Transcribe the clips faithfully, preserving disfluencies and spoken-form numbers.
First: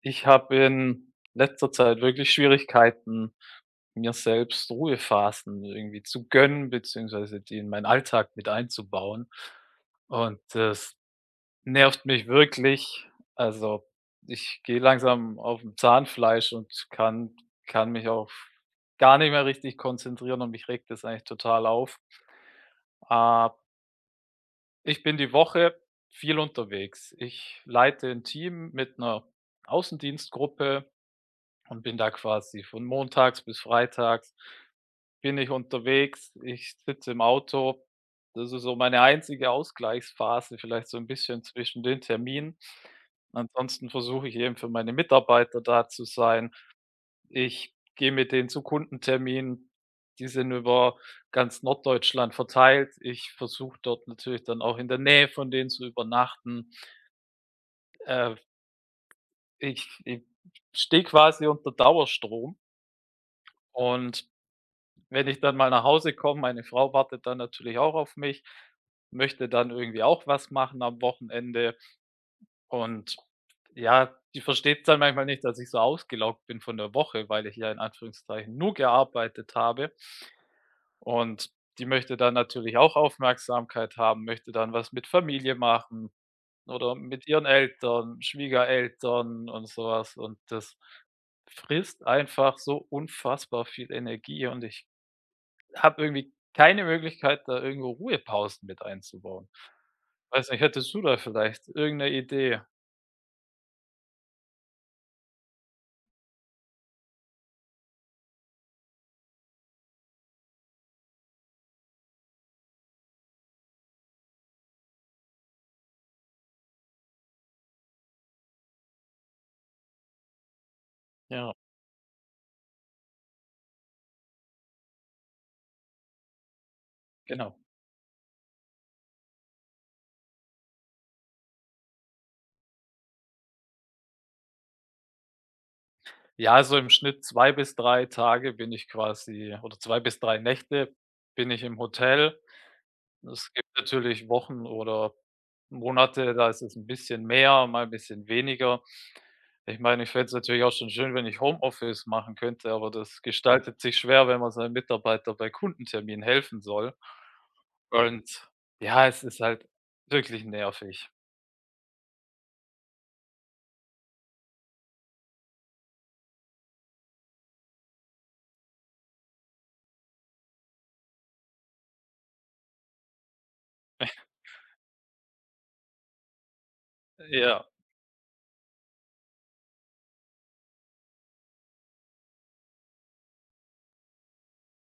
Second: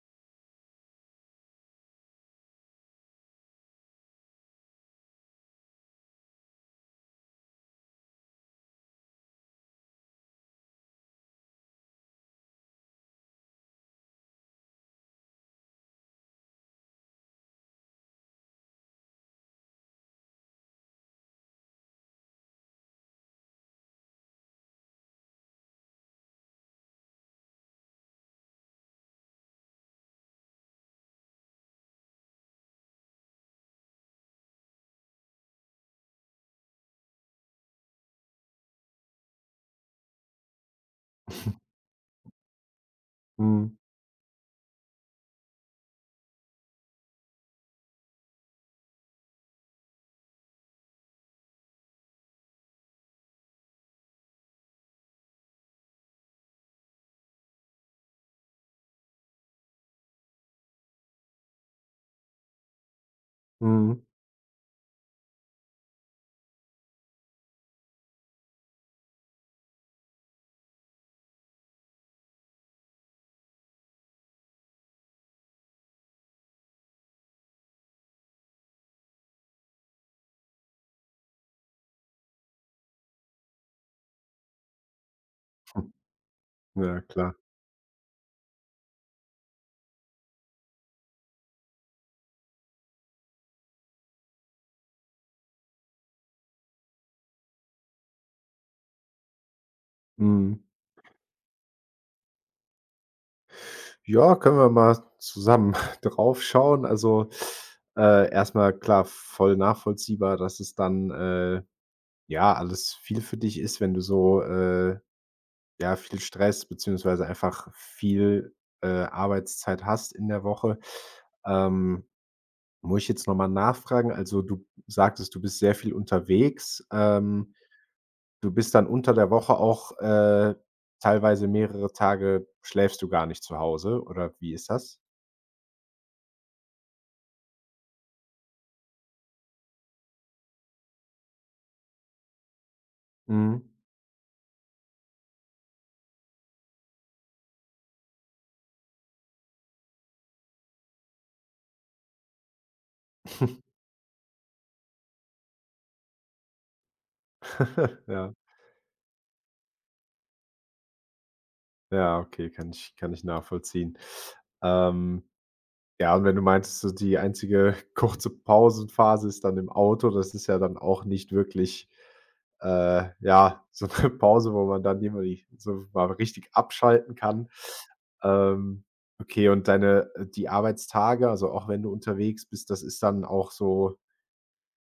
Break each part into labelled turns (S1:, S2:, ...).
S1: Ich habe in letzter Zeit wirklich Schwierigkeiten, mir selbst Ruhephasen irgendwie zu gönnen, beziehungsweise die in meinen Alltag mit einzubauen. Und das nervt mich wirklich. Also, ich gehe langsam auf dem Zahnfleisch und kann kann mich auch gar nicht mehr richtig konzentrieren und mich regt das eigentlich total auf. Äh, Ich bin die Woche viel unterwegs. Ich leite ein Team mit einer Außendienstgruppe und bin da quasi von montags bis freitags bin ich unterwegs. Ich sitze im Auto. Das ist so meine einzige Ausgleichsphase, vielleicht so ein bisschen zwischen den Terminen.
S2: Mhm,
S1: Ansonsten versuche ich eben für meine Mitarbeiter da zu sein. Ich gehe mit denen zu Kundenterminen, die sind über ganz Norddeutschland verteilt. Ich versuche dort natürlich dann auch in der Nähe von denen zu übernachten. Äh, ich ich stehe quasi unter Dauerstrom
S2: mhm.
S1: und wenn ich dann mal nach Hause komme, meine Frau wartet dann natürlich auch auf mich, möchte dann irgendwie auch was machen am Wochenende und ja, die versteht's dann manchmal nicht, dass ich so ausgelaugt bin von der Woche, weil ich ja in Anführungszeichen nur gearbeitet habe und die möchte dann natürlich auch Aufmerksamkeit haben, möchte dann was mit Familie machen oder
S2: Ja,
S1: mit
S2: klar.
S1: ihren Eltern, Schwiegereltern und sowas und das frisst einfach so unfassbar viel Energie und ich habe irgendwie keine Möglichkeit, da irgendwo Ruhepausen mit einzubauen. Weiß
S2: Mhm.
S1: nicht, hättest du da vielleicht irgendeine Idee?
S2: Ja, können wir mal zusammen drauf schauen. Also, äh, erst klar, voll nachvollziehbar, dass es dann, äh, ja, alles viel für dich ist, wenn du so, äh, ja, viel Stress beziehungsweise einfach viel, äh, Arbeitszeit hast in der Woche.
S1: Ja.
S2: Ähm, muss ich jetzt noch mal nachfragen, also, du sagtest, du bist sehr viel unterwegs. Ähm
S1: Genau.
S2: Du bist dann unter der Woche auch, äh teilweise mehrere Tage schläfst du gar nicht zu Hause oder wie ist das?
S1: Ja, so im Schnitt zwei bis drei Tage bin ich quasi oder zwei bis drei Nächte bin ich im Hotel. Es
S2: Mhm.
S1: gibt natürlich Wochen oder Monate, da ist es ein bisschen mehr, mal ein bisschen weniger. Ich meine, ich fände es natürlich auch schon schön, wenn ich Homeoffice machen könnte, aber das gestaltet sich schwer, wenn man seinem Mitarbeiter bei Kundenterminen helfen soll.
S2: Ja,
S1: Und ja, es ist halt wirklich nervig.
S2: ja, okay, kann ich kann ich nachvollziehen. Ähm Ja, und wenn du meinst, so die einzige kurze Pausenphase ist dann im Auto, das ist ja dann auch nicht wirklich, äh, ja, so 'ne Pause, wo man dann irgendwie so mal richtig abschalten kann.
S1: Ja,
S2: Ähm, okay, und deine äh, die Arbeitstage, also auch wenn du unterwegs bist, das ist dann auch so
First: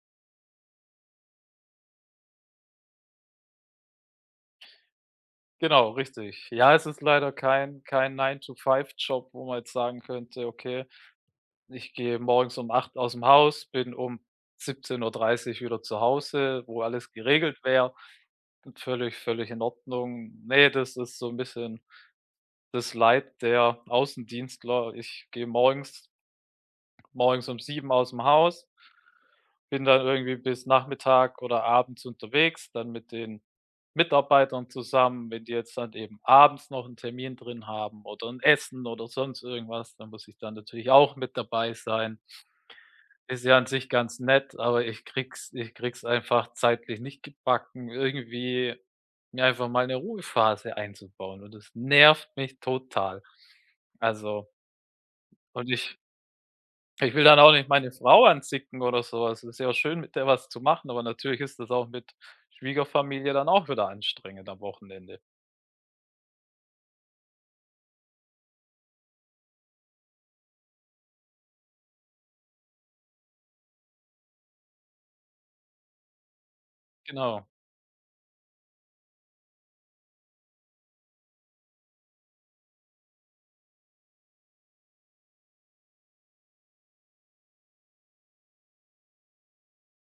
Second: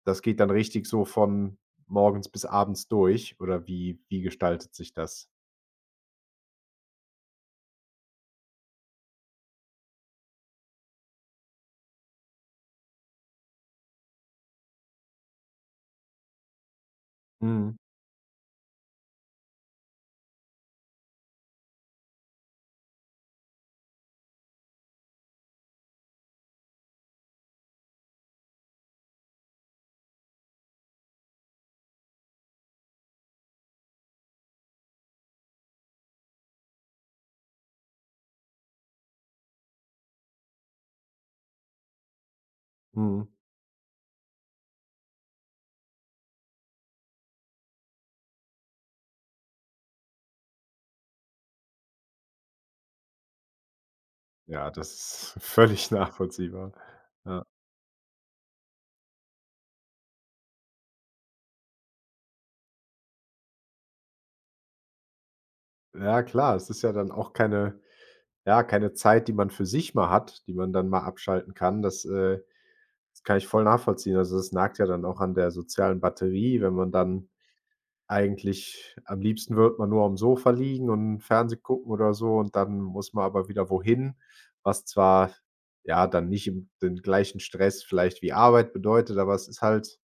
S2: das geht dann richtig so von morgens bis abends durch oder wie wie gestaltet sich das?
S1: genau, richtig. Ja, es ist leider kein kein Nine to Five job, wo man jetzt sagen könnte: „Okay, ich gehe morgens um acht aus dem Haus, bin um siebzehn Uhr dreißig wieder zu Hause“, wo alles geregelt
S2: Mhm,
S1: wäre. Völlig völlig in Ordnung. Ne, das ist so ein bisschen das Leid der Außendienstler. Ich gehe morgens morgens um sieben aus dem Haus, bin dann irgendwie bis Nachmittag oder abends unterwegs, dann mit den Mitarbeitern zusammen. Wenn die jetzt dann eben abends noch einen Termin drin haben oder ein Essen oder sonst irgendwas, dann muss ich dann natürlich auch mit dabei sein.
S2: mhm.
S1: Ist ja an sich ganz nett, aber ich krieg's ich krieg's einfach zeitlich nicht gebacken, irgendwie mir einfach mal eine Ruhephase einzubauen und das nervt mich total. Also
S2: Ja, das ist
S1: und
S2: völlig
S1: ich
S2: nachvollziehbar.
S1: ich will dann
S2: Ja.
S1: auch nicht meine Frau anzicken oder sowas. Es ist ja auch schön, mit der was zu machen, aber natürlich ist das auch mit Schwiegerfamilie dann auch wieder anstrengend am Wochenende.
S2: Ja klar, es ist ja dann auch keine ja, keine Zeit, die man für sich mal hat, die man dann mal abschalten kann. Das, äh das kann ich voll nachvollziehen. Also, das nagt ja dann auch an der sozialen Batterie, wenn man dann
S1: Genau,
S2: eigentlich am liebsten wird man nur am Sofa liegen und Fernseh gucken oder so und dann muss man aber wieder wohin, was zwar, ja, dann nicht im den gleichen Stress vielleicht wie Arbeit bedeutet, aber es ist halt,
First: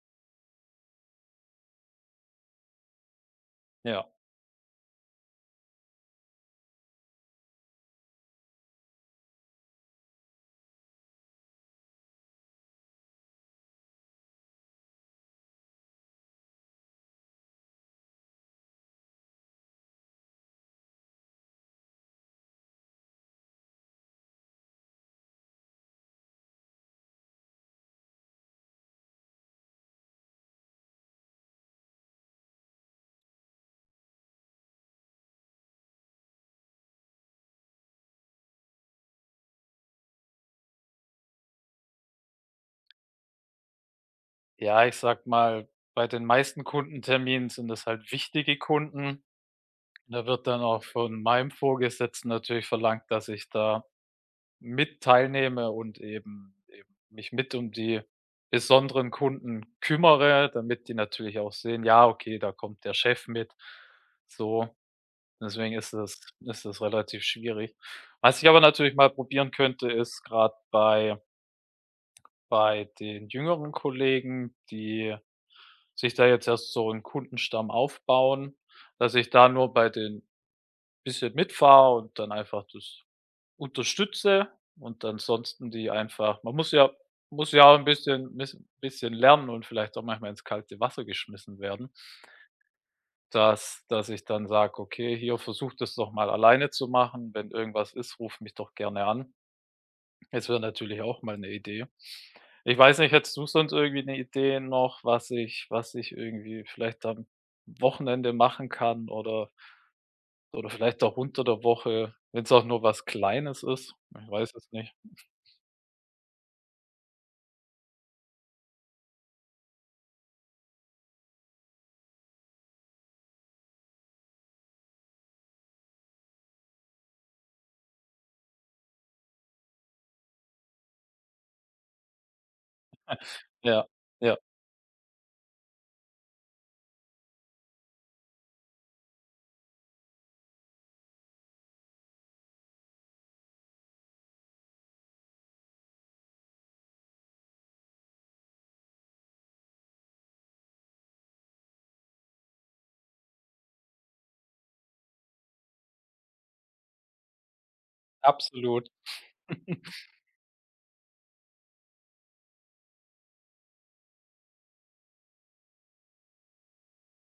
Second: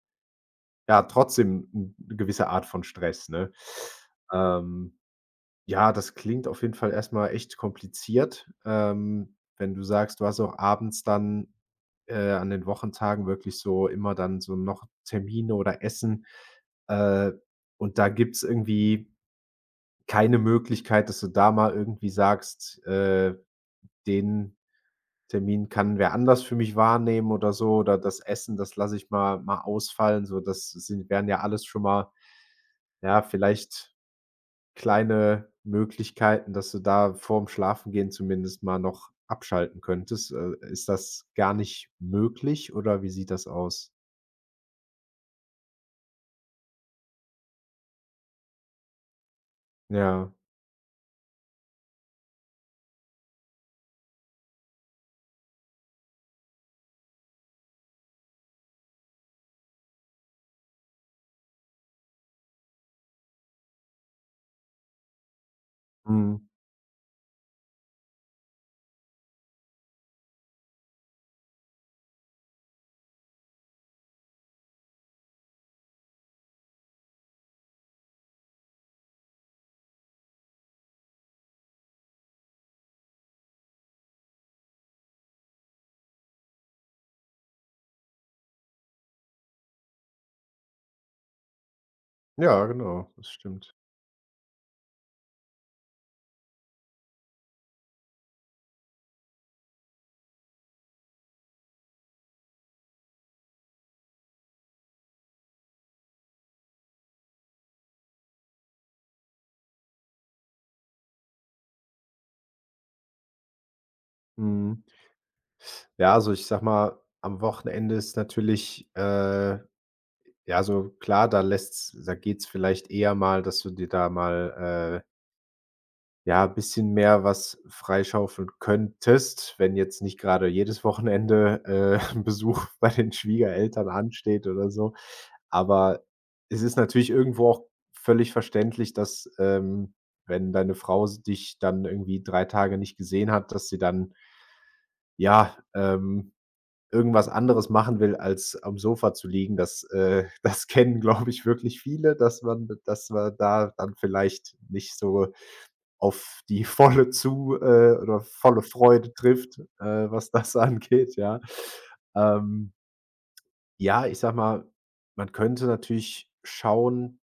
S2: ja, trotzdem eine gewisse Art von Stress, ne?
S1: ja.
S2: Ähm. Ja, das klingt auf jeden Fall erstmal echt kompliziert. Ähm, wenn du sagst, du hast auch abends dann, äh, an den Wochentagen wirklich so immer dann so noch Termine oder Essen, äh, und da gibt's irgendwie keine Möglichkeit, dass du da mal irgendwie sagst: „Äh, den Termin kann wer anders für mich wahrnehmen" oder so oder „das Essen, das lasse ich mal mal ausfallen", so das sind wären ja alles schon mal, ja, vielleicht kleine Möglichkeiten, dass du da vorm Schlafengehen zumindest mal noch abschalten könntest. Äh, ist das gar nicht möglich oder wie sieht das aus?
S1: Ja, ich sag mal, bei den meisten Kundenterminen sind es halt wichtige Kunden. Da
S2: Ja.
S1: wird dann auch von meinem Vorgesetzten natürlich verlangt, dass ich da mit teilnehme und eben eben mich mit um die besonderen Kunden kümmere, damit die natürlich auch sehen: „Ja, okay, da kommt der Chef mit.“ So. Deswegen ist es
S2: Mhm.
S1: ist es relativ schwierig. Was ich aber natürlich mal probieren könnte, ist gerade bei bei den jüngeren Kollegen, die sich da jetzt erst so einen Kundenstamm aufbauen, dass ich da nur bei den bisschen mitfahre und dann einfach das unterstütze und ansonsten die einfach man muss ja muss ja auch ein bisschen bisschen bisschen lernen und vielleicht auch manchmal ins kalte Wasser geschmissen werden.
S2: Ja, genau, das stimmt.
S1: Dass dass ich dann sage: „Okay, hier, versucht es doch mal alleine zu machen. Wenn irgendwas ist, ruf mich doch gerne an.“ Es wäre natürlich auch mal eine Idee. Ich weiß nicht, hättest du sonst irgendwie eine Idee noch, was ich was ich irgendwie vielleicht am Wochenende machen kann oder oder vielleicht auch unter der Woche, wenn es auch nur was Kleines ist? Ich weiß es
S2: Mhm.
S1: nicht.
S2: Ja, also ich sag mal, am Wochenende ist natürlich, äh ja, so klar, da lässt's da geht's vielleicht eher mal, dass du dir da mal, äh ja, bisschen mehr was freischaufeln könntest, wenn jetzt nicht gerade jedes Wochenende, äh, 'n Besuch bei den
S1: Ja,
S2: Schwiegereltern
S1: ja,
S2: ansteht oder so. Aber es ist natürlich irgendwo auch völlig verständlich, dass, ähm, wenn deine Frau s dich dann irgendwie drei Tage nicht gesehen hat, dass sie dann, ja, ähm, irgendwas anderes machen will, als am Sofa zu liegen. Das, äh das kennen, glaube ich, wirklich viele, dass man dass man da dann vielleicht nicht so auf die volle zu äh, oder volle
S1: absolut.
S2: Freude trifft, äh, was das angeht, ja. Ähm, ja, ich sag mal, man könnte natürlich schauen,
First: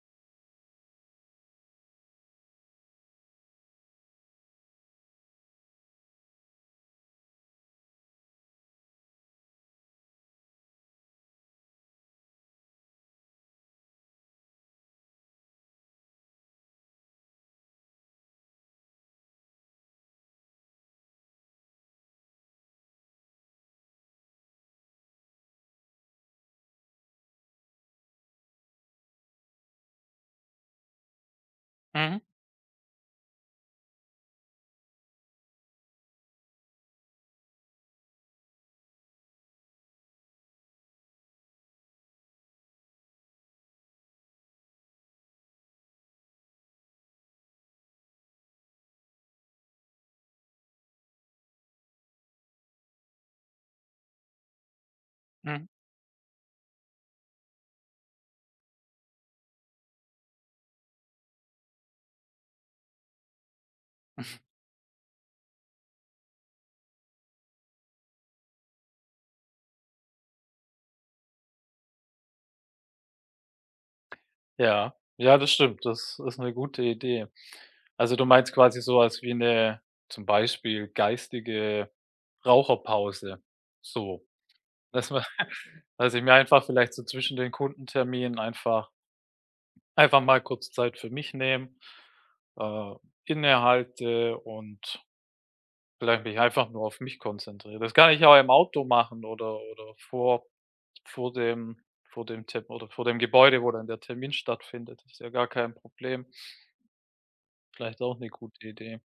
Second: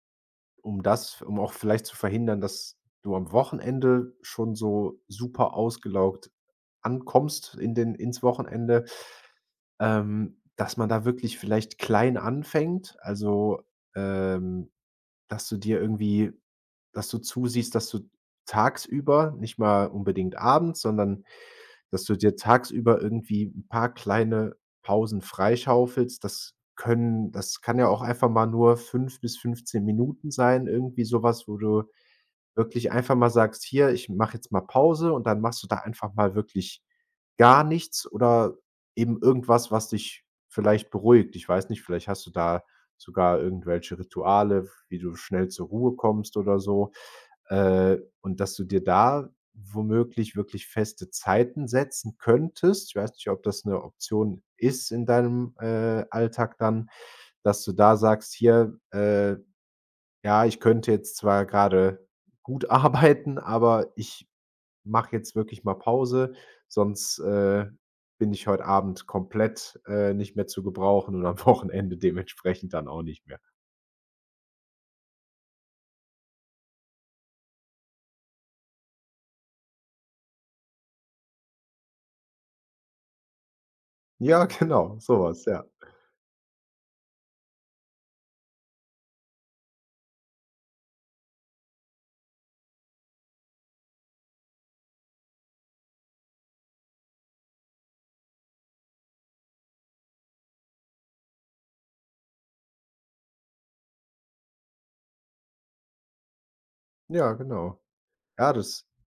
S2: um das um auch vielleicht zu verhindern, dass du am Wochenende schon so super ausgelaugt ankommst in den ins Wochenende, ähm, dass man da wirklich vielleicht klein anfängt. Also, ähm, dass du dir irgendwie dass du zusiehst, dass du tagsüber, nicht mal unbedingt abends, sondern dass du dir tagsüber irgendwie ein paar kleine Pausen freischaufelst. Das können das kann ja auch einfach mal nur fünf bis fünfzehn Minuten sein, irgendwie sowas, wo du
S1: Mhm,
S2: wirklich einfach mal sagst: „Hier, ich mache jetzt mal Pause" und dann machst du da einfach mal wirklich gar nichts oder eben irgendwas, was dich vielleicht beruhigt. Ich weiß nicht, vielleicht hast du da sogar irgendwelche Rituale, wie du schnell zur Ruhe kommst oder so, äh, und dass du dir da womöglich wirklich feste Zeiten setzen könntest. Ich weiß nicht, ob das eine Option ist in deinem,
S1: mhm.
S2: äh, Alltag dann, dass du da sagst: „Hier, äh, ja, ich könnte jetzt zwar gerade gut arbeiten, aber ich mache jetzt wirklich mal Pause, sonst, äh, bin ich heute Abend komplett, äh, nicht mehr zu gebrauchen und am Wochenende dementsprechend dann auch nicht mehr.
S1: Ja, ja, das stimmt. Das ist eine gute Idee. Also, du meinst quasi so was wie eine, zum Beispiel geistige Raucherpause, so,
S2: Ja, genau,
S1: dass man
S2: sowas, ja.
S1: dass ich mir einfach vielleicht so zwischen den Kundenterminen einfach einfach mal kurz Zeit für mich nehme, äh, innehalte und vielleicht mich einfach nur auf mich konzentriere. Das kann ich auch im Auto machen oder oder vor vor dem vor dem Te oder vor dem Gebäude, wo dann der Termin stattfindet. Das ist ja gar kein Problem.
S2: Ja, genau.
S1: Vielleicht auch 'ne
S2: Ja,
S1: gute
S2: das
S1: Idee.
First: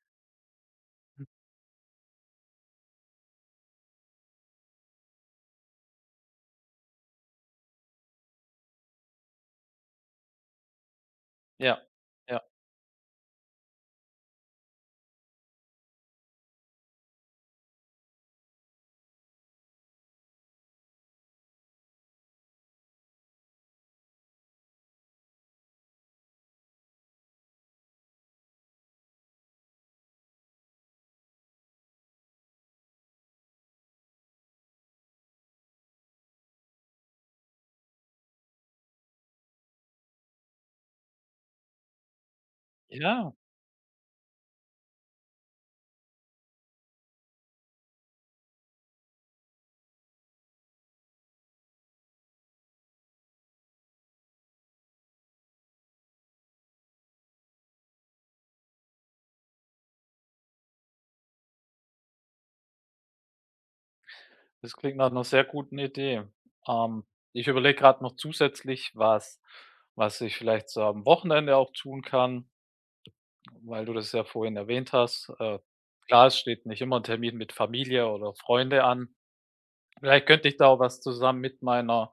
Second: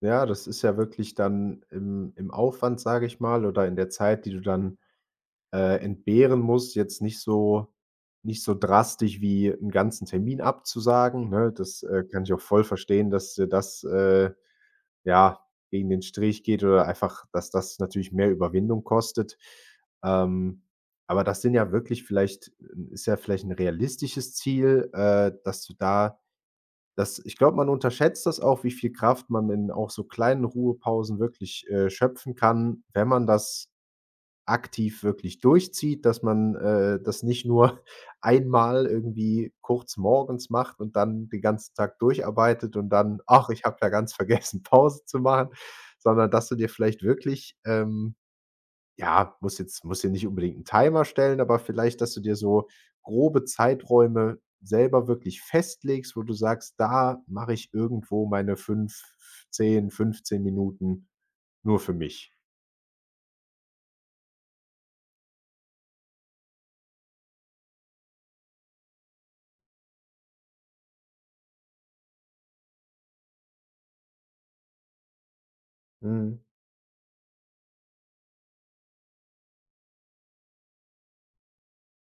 S2: ja, das ist ja wirklich dann im im Aufwand, sage ich mal, oder in der Zeit, die du dann äh, entbehren muss, jetzt nicht so nicht so drastisch wie einen ganzen Termin abzusagen, ne? Das,
S1: Ja,
S2: äh, kann ich auch
S1: ja.
S2: voll verstehen, dass dir das, äh, ja, gegen den Strich geht oder einfach, dass das natürlich mehr Überwindung kostet. Ähm, aber das sind ja wirklich vielleicht ist ja vielleicht ein realistisches Ziel, äh, dass du da dass ich glaube, man unterschätzt das auch, wie viel Kraft man in auch so kleinen Ruhepausen wirklich, äh, schöpfen kann, wenn man das aktiv wirklich durchzieht, dass man, äh, das nicht nur einmal irgendwie kurz morgens macht und dann den ganzen Tag durcharbeitet und dann:
S1: Ja,
S2: „Ach, ich habe ja ganz vergessen, Pause zu machen", sondern dass du dir vielleicht wirklich, ähm ja, muss jetzt musst dir nicht unbedingt einen Timer stellen, aber vielleicht, dass du dir so grobe Zeiträume selber wirklich festlegst, wo du sagst: „Da mache ich irgendwo meine fünf, zehn, fünfzehn Minuten nur für mich."
S1: das klingt nach 'ner sehr guten Idee. Ähm, ich überlege grad noch zusätzlich, was was ich vielleicht so am Wochenende auch tun kann, weil du das ja vorhin erwähnt hast. Äh, klar,
S2: Mhm.
S1: es steht nicht immer 'n Termin mit Familie oder Freunde an. Vielleicht könnte ich da auch was zusammen mit meiner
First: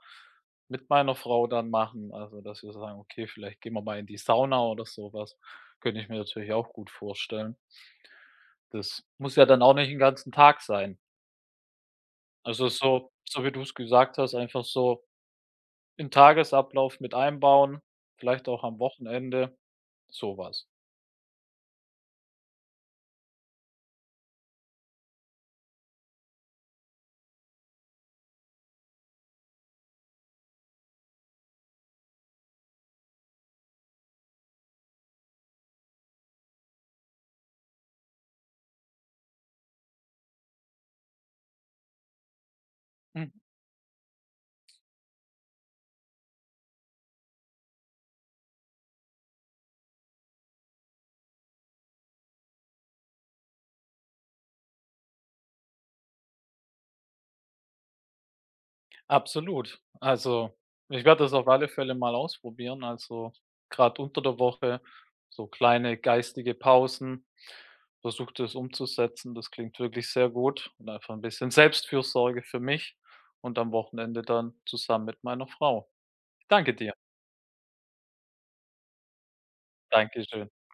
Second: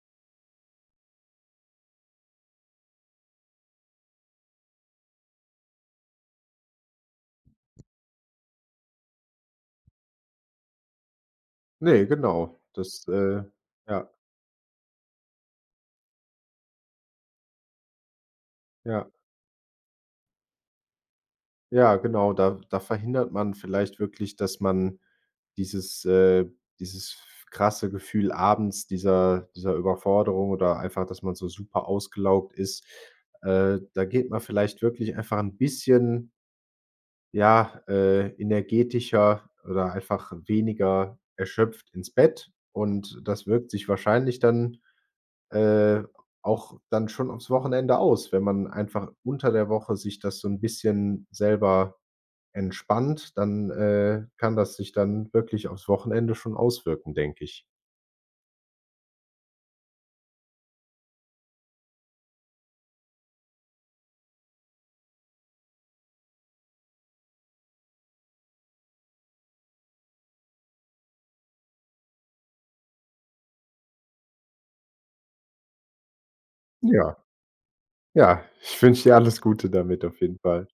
S1: mit meiner Frau dann machen. Also, dass wir sagen: „Okay, vielleicht gehen wir mal in die Sauna“ oder so was. Könnte ich mir natürlich auch gut vorstellen. Das muss ja dann auch nicht 'n ganzen Tag sein.
S2: Ne, genau.
S1: Also,
S2: Das,
S1: so
S2: äh
S1: so wie du es
S2: ja,
S1: gesagt hast, einfach so in Tagesablauf mit einbauen, vielleicht auch am
S2: ja,
S1: Wochenende, sowas.
S2: ja, genau. Da da verhindert man vielleicht wirklich, dass man dieses äh, dieses krasse Gefühl abends dieser dieser Überforderung oder einfach, dass man so super ausgelaugt ist, äh, da geht man vielleicht wirklich einfach ein bisschen, ja, äh, energetischer oder einfach weniger erschöpft ins Bett und
S1: Mhm,
S2: das wirkt sich wahrscheinlich dann äh, auch dann schon aufs Wochenende aus. Wenn man einfach unter der Woche sich das so ein bisschen selber entspannt, dann, äh, kann das sich dann wirklich aufs Wochenende schon auswirken, denke ich.
S1: absolut. Also, ich werde das auf alle Fälle mal ausprobieren. Also, gerade unter der Woche so kleine geistige Pausen. Versuche das umzusetzen. Das klingt wirklich sehr gut und einfach ein bisschen Selbstfürsorge für mich und am Wochenende dann zusammen mit meiner Frau. Danke dir.
S2: Ja, ja, ich wünsche dir alles Gute damit auf jeden
S1: Dankeschön.
S2: Fall.